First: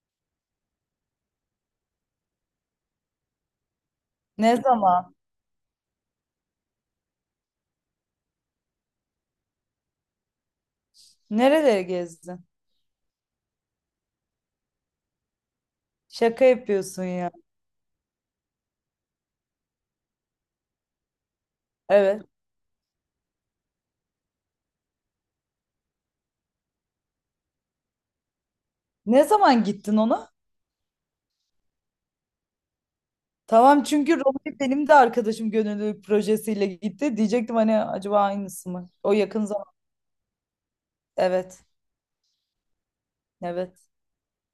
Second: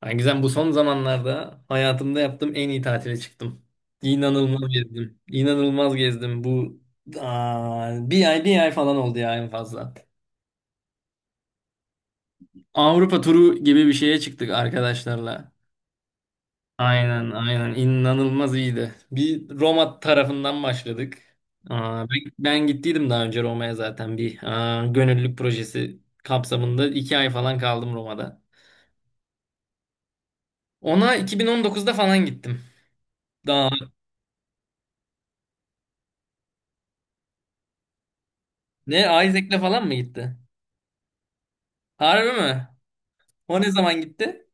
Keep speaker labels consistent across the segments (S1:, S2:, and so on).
S1: Ha, Gizem, bu son zamanlarda hayatımda yaptığım en iyi tatile çıktım.
S2: Ne
S1: İnanılmaz
S2: zaman?
S1: gezdim. İnanılmaz gezdim. Bir ay bir ay falan oldu ya en fazla.
S2: Nereleri gezdin?
S1: Avrupa turu gibi bir şeye çıktık arkadaşlarla.
S2: Şaka yapıyorsun
S1: Aynen
S2: ya.
S1: aynen inanılmaz iyiydi. Bir Roma tarafından başladık. Aa, ben,
S2: Evet.
S1: ben gittiydim daha önce Roma'ya zaten bir gönüllülük projesi kapsamında iki ay falan kaldım Roma'da.
S2: Ne zaman gittin ona?
S1: Ona 2019'da falan gittim. Daha
S2: Tamam, çünkü Roma'ya benim de arkadaşım gönüllülük projesiyle gitti. Diyecektim hani acaba aynısı mı?
S1: ne,
S2: O yakın
S1: Isaac'le
S2: zaman.
S1: falan mı gitti?
S2: Evet.
S1: Harbi mi? O ne
S2: Evet.
S1: zaman gitti?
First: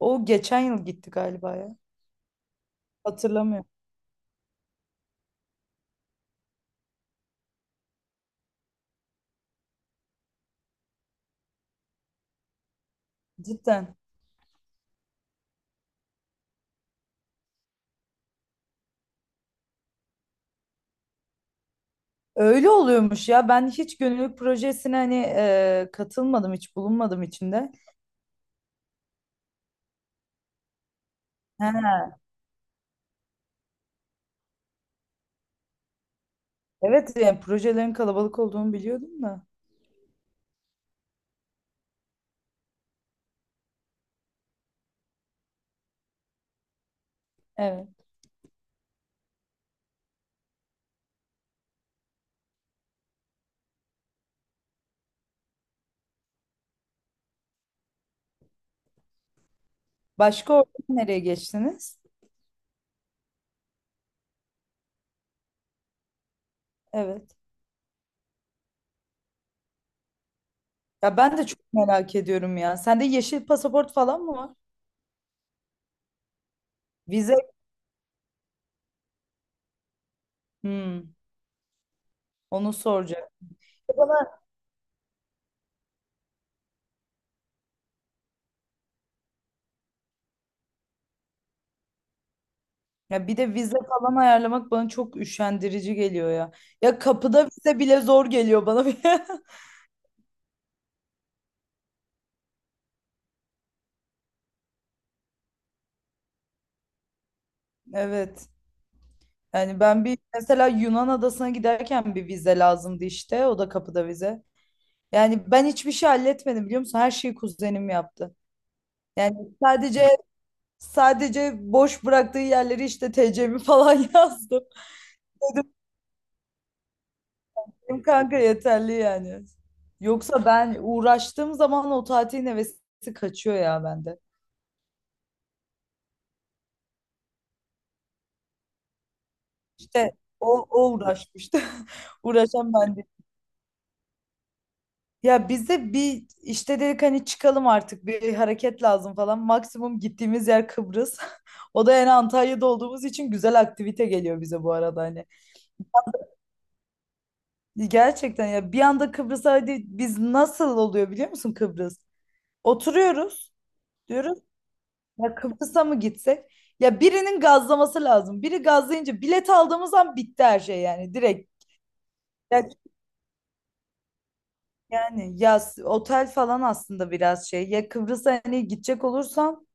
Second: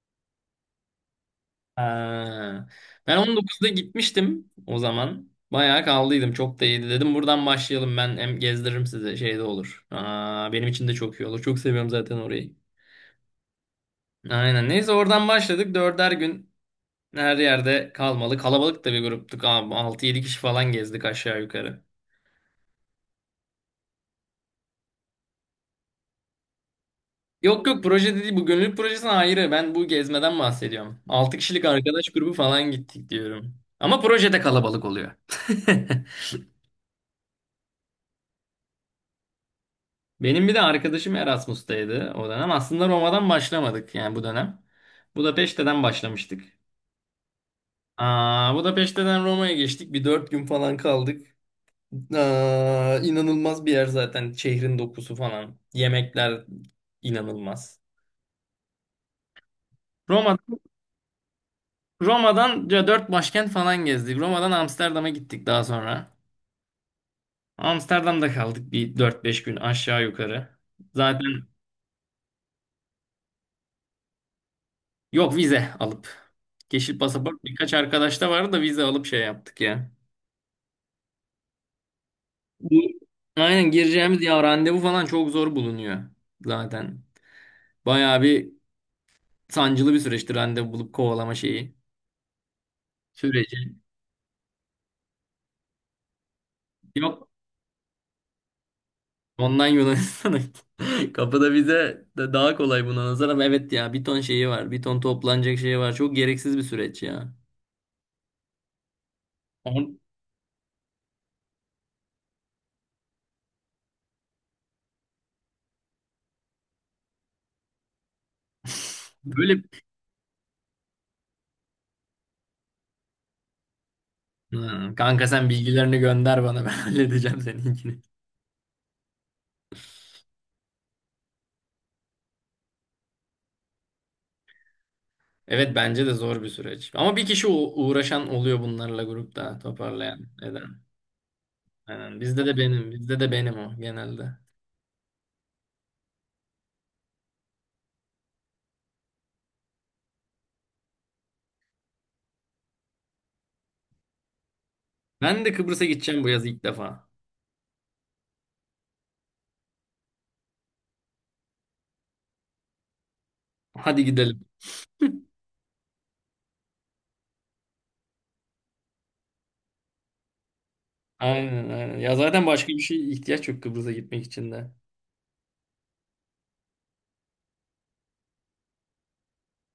S2: O geçen yıl gitti galiba ya.
S1: Ha. Ben
S2: Hatırlamıyorum.
S1: 19'da gitmiştim o zaman. Bayağı kaldıydım. Çok da iyiydi, dedim. Buradan başlayalım. Ben hem gezdiririm size. Şey de olur. Benim için de çok iyi olur. Çok seviyorum zaten orayı.
S2: Cidden.
S1: Aynen. Neyse, oradan başladık. Dörder gün her yerde kalmalı. Kalabalık da bir gruptuk. Abi. 6-7 kişi falan gezdik aşağı yukarı.
S2: Öyle oluyormuş ya. Ben hiç gönüllülük projesine hani katılmadım, hiç bulunmadım
S1: Yok
S2: içinde.
S1: yok, proje değil. Bu gönüllülük projesine ayrı. Ben bu gezmeden bahsediyorum. 6 kişilik
S2: He,
S1: arkadaş grubu falan gittik diyorum. Ama projede kalabalık oluyor.
S2: evet, yani projelerin kalabalık olduğunu biliyordum da.
S1: Benim bir de arkadaşım Erasmus'taydı o dönem. Aslında Roma'dan başlamadık yani bu dönem. Budapeşte'den başlamıştık.
S2: Evet.
S1: Budapeşte'den Roma'ya geçtik. Bir dört gün falan kaldık. İnanılmaz bir yer zaten. Şehrin dokusu falan. Yemekler inanılmaz. Roma,
S2: Başka orada nereye geçtiniz?
S1: Roma'dan ya dört başkent falan gezdik. Roma'dan Amsterdam'a gittik daha sonra.
S2: Evet.
S1: Amsterdam'da kaldık bir dört beş gün aşağı yukarı.
S2: Ya ben
S1: Zaten
S2: de çok merak ediyorum ya. Sende yeşil pasaport falan mı var?
S1: yok, vize alıp. Yeşil
S2: Vize.
S1: pasaport birkaç arkadaşta vardı da vize alıp şey yaptık ya.
S2: Hmm, onu
S1: Bu
S2: soracak. Bir
S1: aynen
S2: de
S1: gireceğimiz
S2: bana,
S1: ya, randevu falan çok zor bulunuyor zaten. Bayağı bir sancılı bir süreçti randevu bulup kovalama şeyi.
S2: ya bir de
S1: Süreci.
S2: vize falan ayarlamak bana çok üşendirici geliyor ya. Ya
S1: Yok,
S2: kapıda vize bile zor geliyor bana.
S1: ondan Yunanistan'a gittim. Kapıda vize de daha kolay buna nazaran. Evet ya, bir ton şeyi var. Bir ton toplanacak şeyi var. Çok gereksiz bir süreç ya.
S2: Evet. Yani
S1: On-
S2: ben bir mesela Yunan adasına giderken bir vize lazımdı işte. O da kapıda vize. Yani ben hiçbir şey halletmedim biliyor musun? Her şeyi kuzenim yaptı. Yani
S1: Böyle
S2: sadece sadece boş bıraktığı yerleri işte TC'mi falan
S1: Ha,
S2: yazdım.
S1: kanka, sen bilgilerini gönder bana, ben halledeceğim seninkini.
S2: Benim kanka yeterli yani. Yoksa ben uğraştığım zaman o tatilin hevesi kaçıyor ya bende.
S1: Evet, bence de zor bir süreç. Ama bir kişi uğraşan oluyor bunlarla, grupta
S2: İşte
S1: toparlayan.
S2: o,
S1: Neden?
S2: o uğraşmıştı.
S1: Aynen.
S2: Uğraşan ben değil.
S1: Bizde de benim o genelde.
S2: Ya bize bir işte dedik hani çıkalım artık bir hareket lazım falan. Maksimum gittiğimiz yer Kıbrıs. O da yani Antalya'da olduğumuz için güzel aktivite geliyor bize bu arada hani.
S1: Ben de Kıbrıs'a gideceğim bu yaz ilk defa.
S2: Gerçekten ya bir anda Kıbrıs'a hadi biz nasıl oluyor biliyor musun Kıbrıs? Oturuyoruz.
S1: Hadi
S2: Diyoruz,
S1: gidelim.
S2: ya Kıbrıs'a mı gitsek? Ya birinin gazlaması lazım. Biri gazlayınca bilet aldığımız an bitti her şey yani direkt.
S1: Aynen, aynen. Ya zaten
S2: Ya-
S1: başka bir şey ihtiyaç yok Kıbrıs'a gitmek için de.
S2: Yani ya otel falan aslında biraz şey. Ya Kıbrıs'a hani gidecek olursan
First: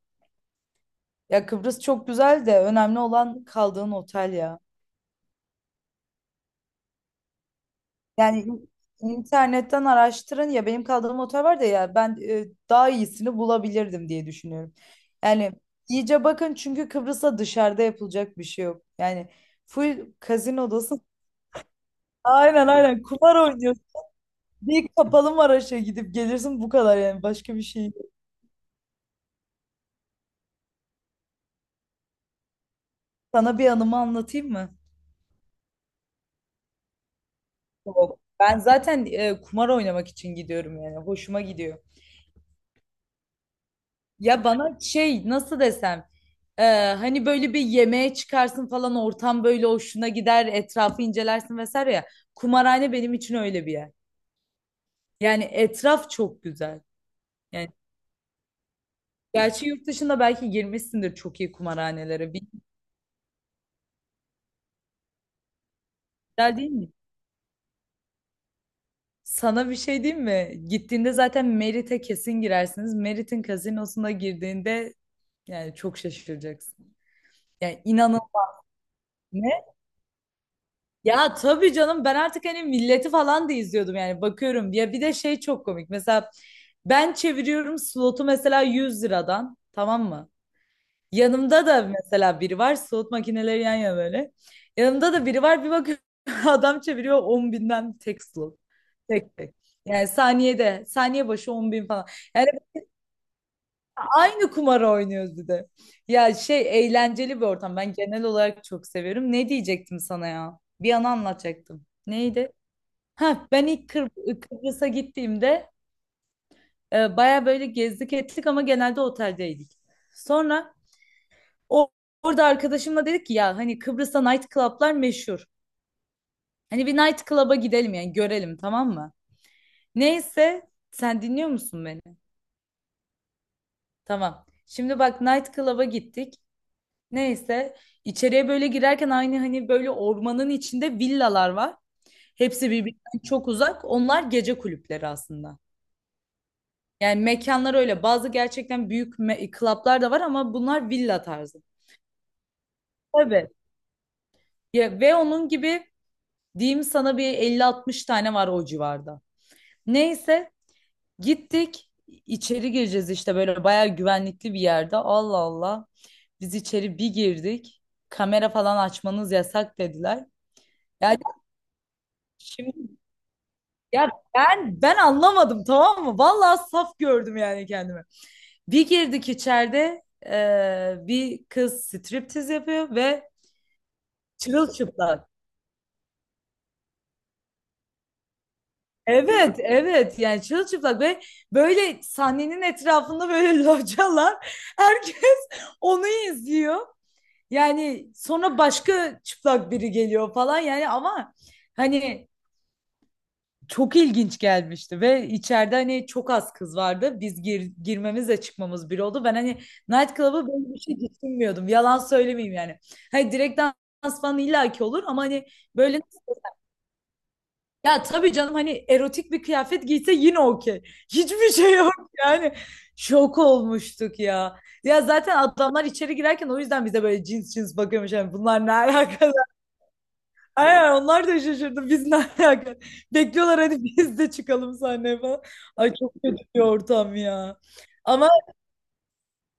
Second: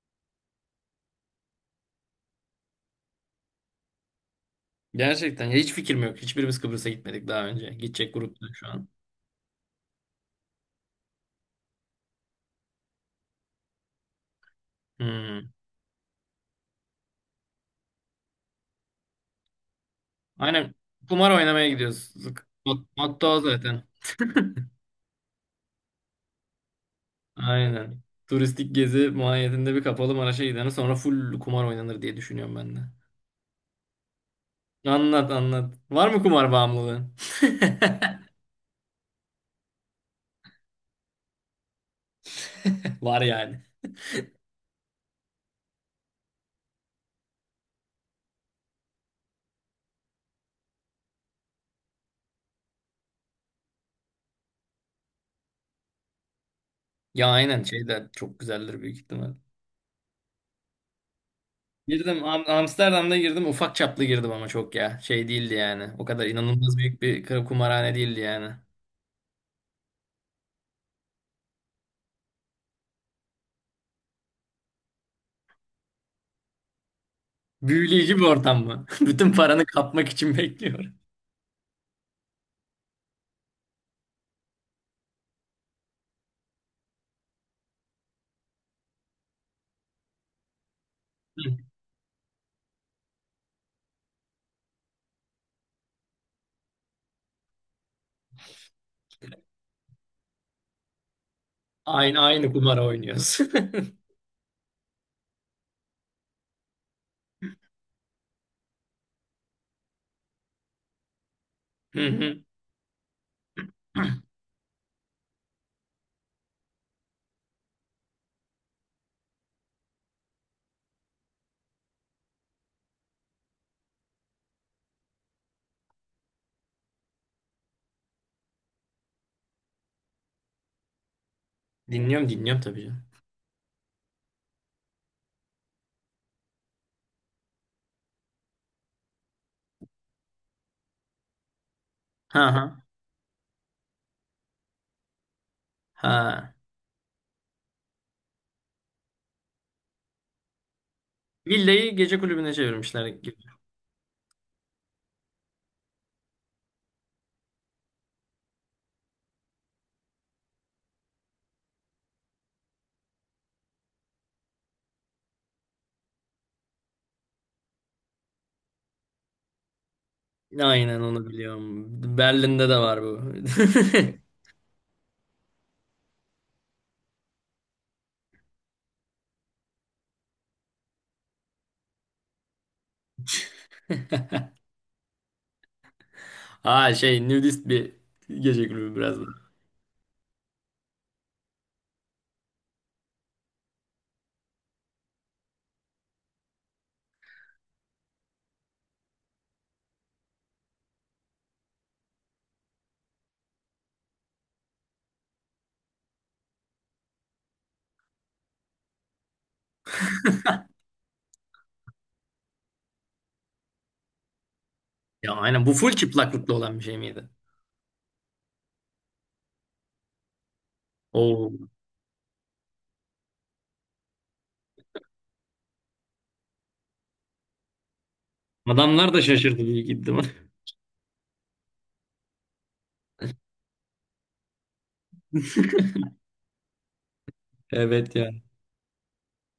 S2: ya Kıbrıs çok güzel de önemli olan kaldığın otel ya.
S1: Gerçekten ya, hiç fikrim yok. Hiçbirimiz Kıbrıs'a gitmedik daha önce. Gidecek
S2: Yani
S1: grupta şu an.
S2: internetten araştırın ya, benim kaldığım otel var da ya ben daha iyisini bulabilirdim diye düşünüyorum.
S1: Hmm.
S2: Yani iyice bakın çünkü Kıbrıs'a dışarıda yapılacak bir şey yok. Yani full kazino
S1: Aynen.
S2: odası.
S1: Kumar oynamaya gidiyoruz.
S2: Aynen aynen,
S1: Motto
S2: kumar
S1: o zaten.
S2: oynuyorsun. Bir kapalı Maraş'a gidip gelirsin bu kadar, yani başka bir şey yok.
S1: Aynen. Turistik gezi mahiyetinde bir kapalı Maraş'a gidene sonra full kumar oynanır diye düşünüyorum ben de.
S2: Sana bir anımı anlatayım mı?
S1: Anlat, anlat. Var mı kumar bağımlılığın?
S2: Yok. Ben zaten kumar oynamak için gidiyorum yani, hoşuma gidiyor.
S1: Var yani.
S2: Ya bana şey nasıl desem e, hani böyle bir yemeğe çıkarsın falan, ortam böyle hoşuna gider, etrafı incelersin vesaire ya. Kumarhane benim için öyle bir yer. Yani etraf çok güzel.
S1: Ya aynen,
S2: Yani
S1: şey de çok güzeldir büyük ihtimal.
S2: gerçi yurt dışında belki girmişsindir çok iyi
S1: Girdim,
S2: kumarhanelere. Bir
S1: Amsterdam'da girdim, ufak çaplı girdim ama çok ya. Şey değildi yani. O kadar
S2: güzel değil
S1: inanılmaz
S2: mi?
S1: büyük bir kumarhane değildi yani.
S2: Sana bir şey diyeyim mi? Gittiğinde zaten Merit'e kesin girersiniz. Merit'in kazinosuna girdiğinde yani çok şaşıracaksın. Yani
S1: Büyüleyici
S2: inanın
S1: bir ortam mı? Bütün paranı
S2: ne?
S1: kapmak için bekliyor.
S2: Ya tabii canım, ben artık hani milleti falan da izliyordum yani, bakıyorum. Ya bir de şey çok komik. Mesela ben çeviriyorum slotu mesela 100 liradan, tamam mı? Yanımda da mesela biri var, slot makineleri yan yana böyle. Yanımda da biri var, bir bakıyorum adam çeviriyor 10 binden tek slot. Tek tek. Yani saniyede, saniye başı 10 bin falan.
S1: Aynı
S2: Yani
S1: aynı kumar oynuyoruz.
S2: aynı kumarı oynuyoruz bir de. Ya şey, eğlenceli bir ortam. Ben genel olarak çok seviyorum. Ne diyecektim sana ya? Bir an anlatacaktım.
S1: Hı hı.
S2: Neydi? Ha, ben ilk Kıbrıs'a gittiğimde baya böyle gezdik ettik ama genelde oteldeydik. Sonra o, orada arkadaşımla dedik ki ya hani Kıbrıs'ta night club'lar meşhur. Hani bir night club'a gidelim yani görelim, tamam mı? Neyse, sen dinliyor musun beni?
S1: Dinliyorum, dinliyorum, tabii canım.
S2: Tamam. Şimdi bak, night club'a gittik. Neyse, içeriye böyle girerken aynı hani böyle ormanın içinde villalar var.
S1: Ha ha.
S2: Hepsi birbirinden çok uzak. Onlar gece kulüpleri aslında.
S1: Ha.
S2: Yani mekanlar öyle. Bazı gerçekten büyük club'lar da var ama bunlar villa tarzı.
S1: Villayı gece kulübüne çevirmişler.
S2: Tabii. Ya, ve onun gibi diyeyim sana bir elli 60 tane var o civarda. Neyse, gittik. İçeri gireceğiz işte böyle bayağı güvenlikli bir yerde. Allah Allah. Biz içeri bir girdik. Kamera falan açmanız yasak dediler.
S1: Aynen,
S2: Yani
S1: onu biliyorum. Berlin'de de
S2: şimdi,
S1: var bu.
S2: ya ben anlamadım tamam mı? Vallahi saf gördüm yani kendimi. Bir girdik içeride bir kız striptiz yapıyor ve çırılçıplak.
S1: Ha, şey, nudist bir gece kulübü biraz da.
S2: Evet evet, yani çırılçıplak ve böyle sahnenin etrafında böyle localar, herkes onu izliyor. Yani sonra başka çıplak biri geliyor falan yani, ama hani çok ilginç gelmişti ve içeride hani çok az kız vardı. Biz girmemizle çıkmamız bir oldu. Ben hani nightclub'a böyle bir şey düşünmüyordum. Yalan söylemeyeyim yani. Hani direkt dans falan illaki olur ama
S1: Ya
S2: hani
S1: aynen, bu full
S2: böyle,
S1: çıplaklıklı olan bir şey miydi?
S2: ya tabii canım hani erotik bir kıyafet giyse yine okey. Hiçbir
S1: Oo.
S2: şey yok yani. Şok olmuştuk ya. Ya zaten adamlar içeri girerken o yüzden bize böyle cins cins bakıyormuş. Yani bunlar ne
S1: Adamlar da
S2: alaka?
S1: şaşırdı büyük ihtimal.
S2: Aynen, onlar da şaşırdı. Biz ne alaka? Bekliyorlar hadi biz de çıkalım sahneye falan. Ay, çok kötü bir ortam ya.
S1: Evet
S2: Ama
S1: ya.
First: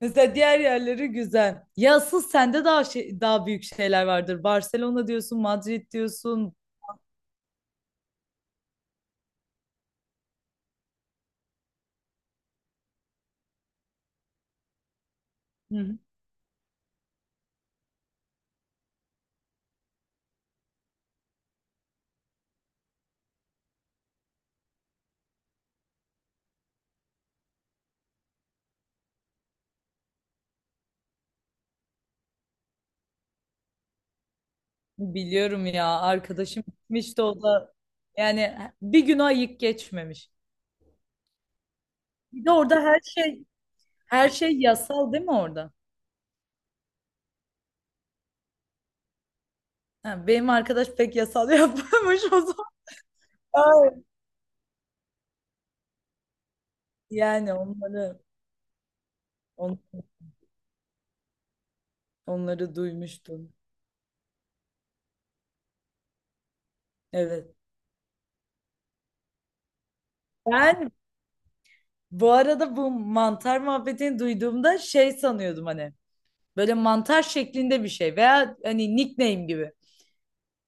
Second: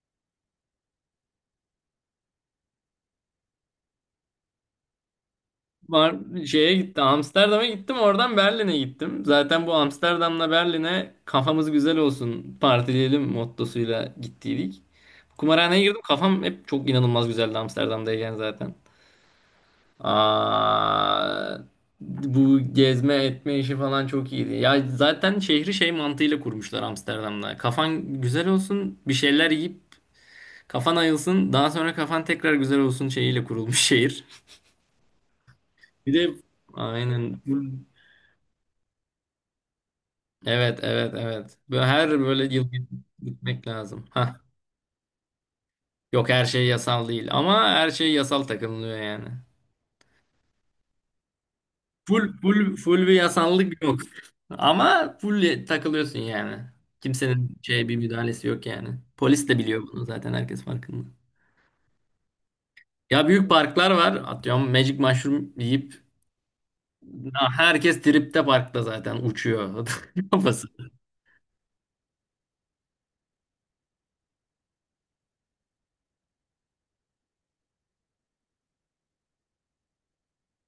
S2: mesela diğer yerleri güzel. Ya asıl sende daha şey, daha büyük şeyler vardır. Barcelona diyorsun, Madrid
S1: Var,
S2: diyorsun.
S1: şeye gitti, Amsterdam'a gittim, oradan Berlin'e gittim. Zaten bu Amsterdam'la Berlin'e kafamız güzel olsun, partileyelim mottosuyla gittiydik.
S2: Hı
S1: Kumarhaneye
S2: hı.
S1: girdim, kafam hep çok inanılmaz güzeldi Amsterdam'dayken zaten. Aa, Bu gezme etme işi falan çok iyiydi. Ya zaten şehri şey mantığıyla kurmuşlar Amsterdam'da. Kafan güzel olsun, bir şeyler yiyip kafan ayılsın, daha sonra kafan tekrar güzel olsun şeyiyle kurulmuş şehir.
S2: Biliyorum ya,
S1: Bir de
S2: arkadaşım gitmişti
S1: aynen.
S2: o da. Yani bir gün ayık geçmemiş.
S1: Evet, evet, evet. Böyle her böyle
S2: Bir de
S1: yıl
S2: orada her şey,
S1: gitmek lazım.
S2: her
S1: Ha.
S2: şey yasal değil mi orada?
S1: Yok, her şey yasal değil ama her şey yasal takılıyor yani.
S2: Ha, benim arkadaş pek yasal yapmamış
S1: Full
S2: o zaman.
S1: full full bir yasanlık
S2: Ay.
S1: yok. Ama full takılıyorsun yani.
S2: Yani
S1: Kimsenin şey bir
S2: onları
S1: müdahalesi yok yani. Polis de
S2: onu
S1: biliyor bunu, zaten herkes farkında.
S2: Onları
S1: Ya büyük
S2: duymuştum.
S1: parklar var. Atıyorum, Magic Mushroom yiyip ya
S2: Evet.
S1: herkes tripte, parkta zaten uçuyor kafası.
S2: Ben bu arada bu mantar muhabbetini duyduğumda şey sanıyordum hani. Böyle mantar şeklinde bir şey veya hani nickname gibi.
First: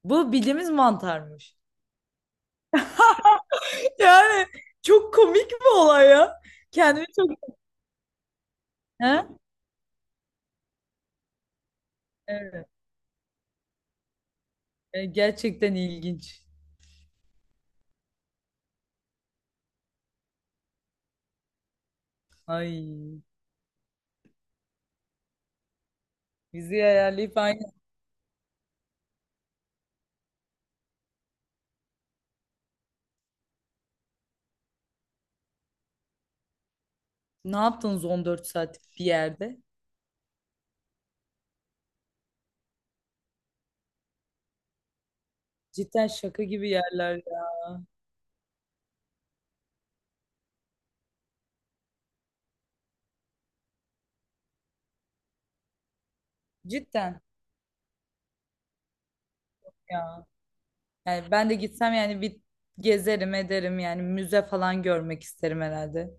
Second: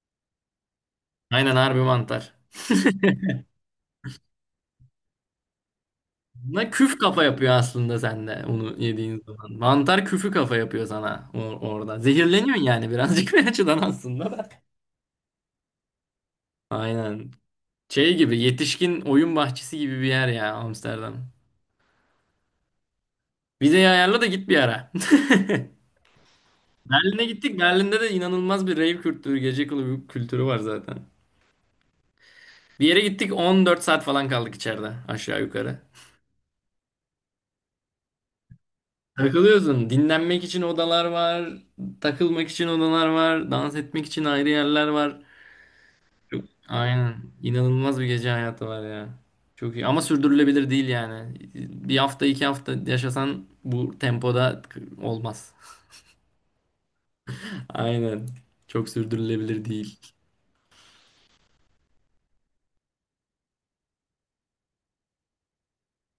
S2: Bu bildiğimiz
S1: Aynen,
S2: mantarmış.
S1: harbi mantar.
S2: Yani çok komik bir olay ya.
S1: Ne küf
S2: Kendimi
S1: kafa
S2: çok...
S1: yapıyor aslında sende onu yediğin
S2: Ha?
S1: zaman. Mantar küfü kafa yapıyor sana orada. Zehirleniyorsun
S2: Evet.
S1: yani birazcık bir açıdan aslında da.
S2: Gerçekten ilginç.
S1: Aynen. Şey gibi, yetişkin oyun bahçesi gibi bir yer ya Amsterdam.
S2: Ay.
S1: Vizeyi ayarla da git bir ara.
S2: Bizi
S1: Berlin'e
S2: ayarlayıp
S1: gittik.
S2: aynı.
S1: Berlin'de de inanılmaz bir rave kültürü, gece kulübü kültürü var zaten. Bir yere gittik, 14 saat falan kaldık içeride aşağı yukarı.
S2: Ne yaptınız 14 saatlik bir yerde?
S1: Takılıyorsun. Dinlenmek için odalar var. Takılmak için odalar var. Dans etmek için ayrı yerler var.
S2: Cidden şaka gibi yerler
S1: Aynen.
S2: ya.
S1: İnanılmaz bir gece hayatı var ya. Çok iyi. Ama sürdürülebilir değil yani. Bir hafta iki hafta yaşasan bu tempoda olmaz.
S2: Cidden
S1: Aynen. Çok sürdürülebilir değil.
S2: ya. Yani ben de gitsem yani bir gezerim ederim yani müze falan görmek isterim herhalde.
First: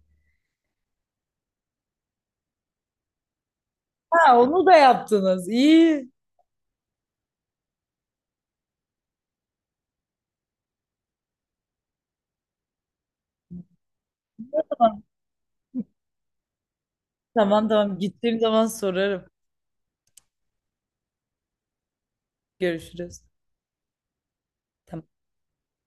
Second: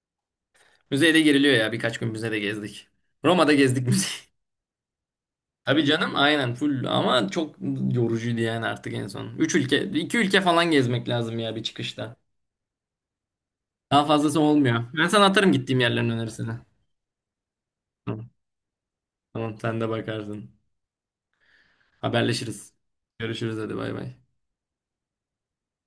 S1: Müzeyde giriliyor ya. Birkaç gün müzede gezdik. Roma'da gezdik müze.
S2: Ha, onu da yaptınız.
S1: Tabii canım,
S2: İyi.
S1: aynen full, ama çok yorucuydu yani artık en son. Üç ülke, iki ülke falan gezmek lazım ya bir çıkışta. Daha fazlası olmuyor.
S2: Tamam
S1: Ben sana atarım gittiğim yerlerin önerisini.
S2: tamam tamam.
S1: Tamam,
S2: Gittiğim zaman sorarım.
S1: tamam, sen de bakarsın. Haberleşiriz.
S2: Görüşürüz.
S1: Görüşürüz, hadi bay bay.
S2: Tamam.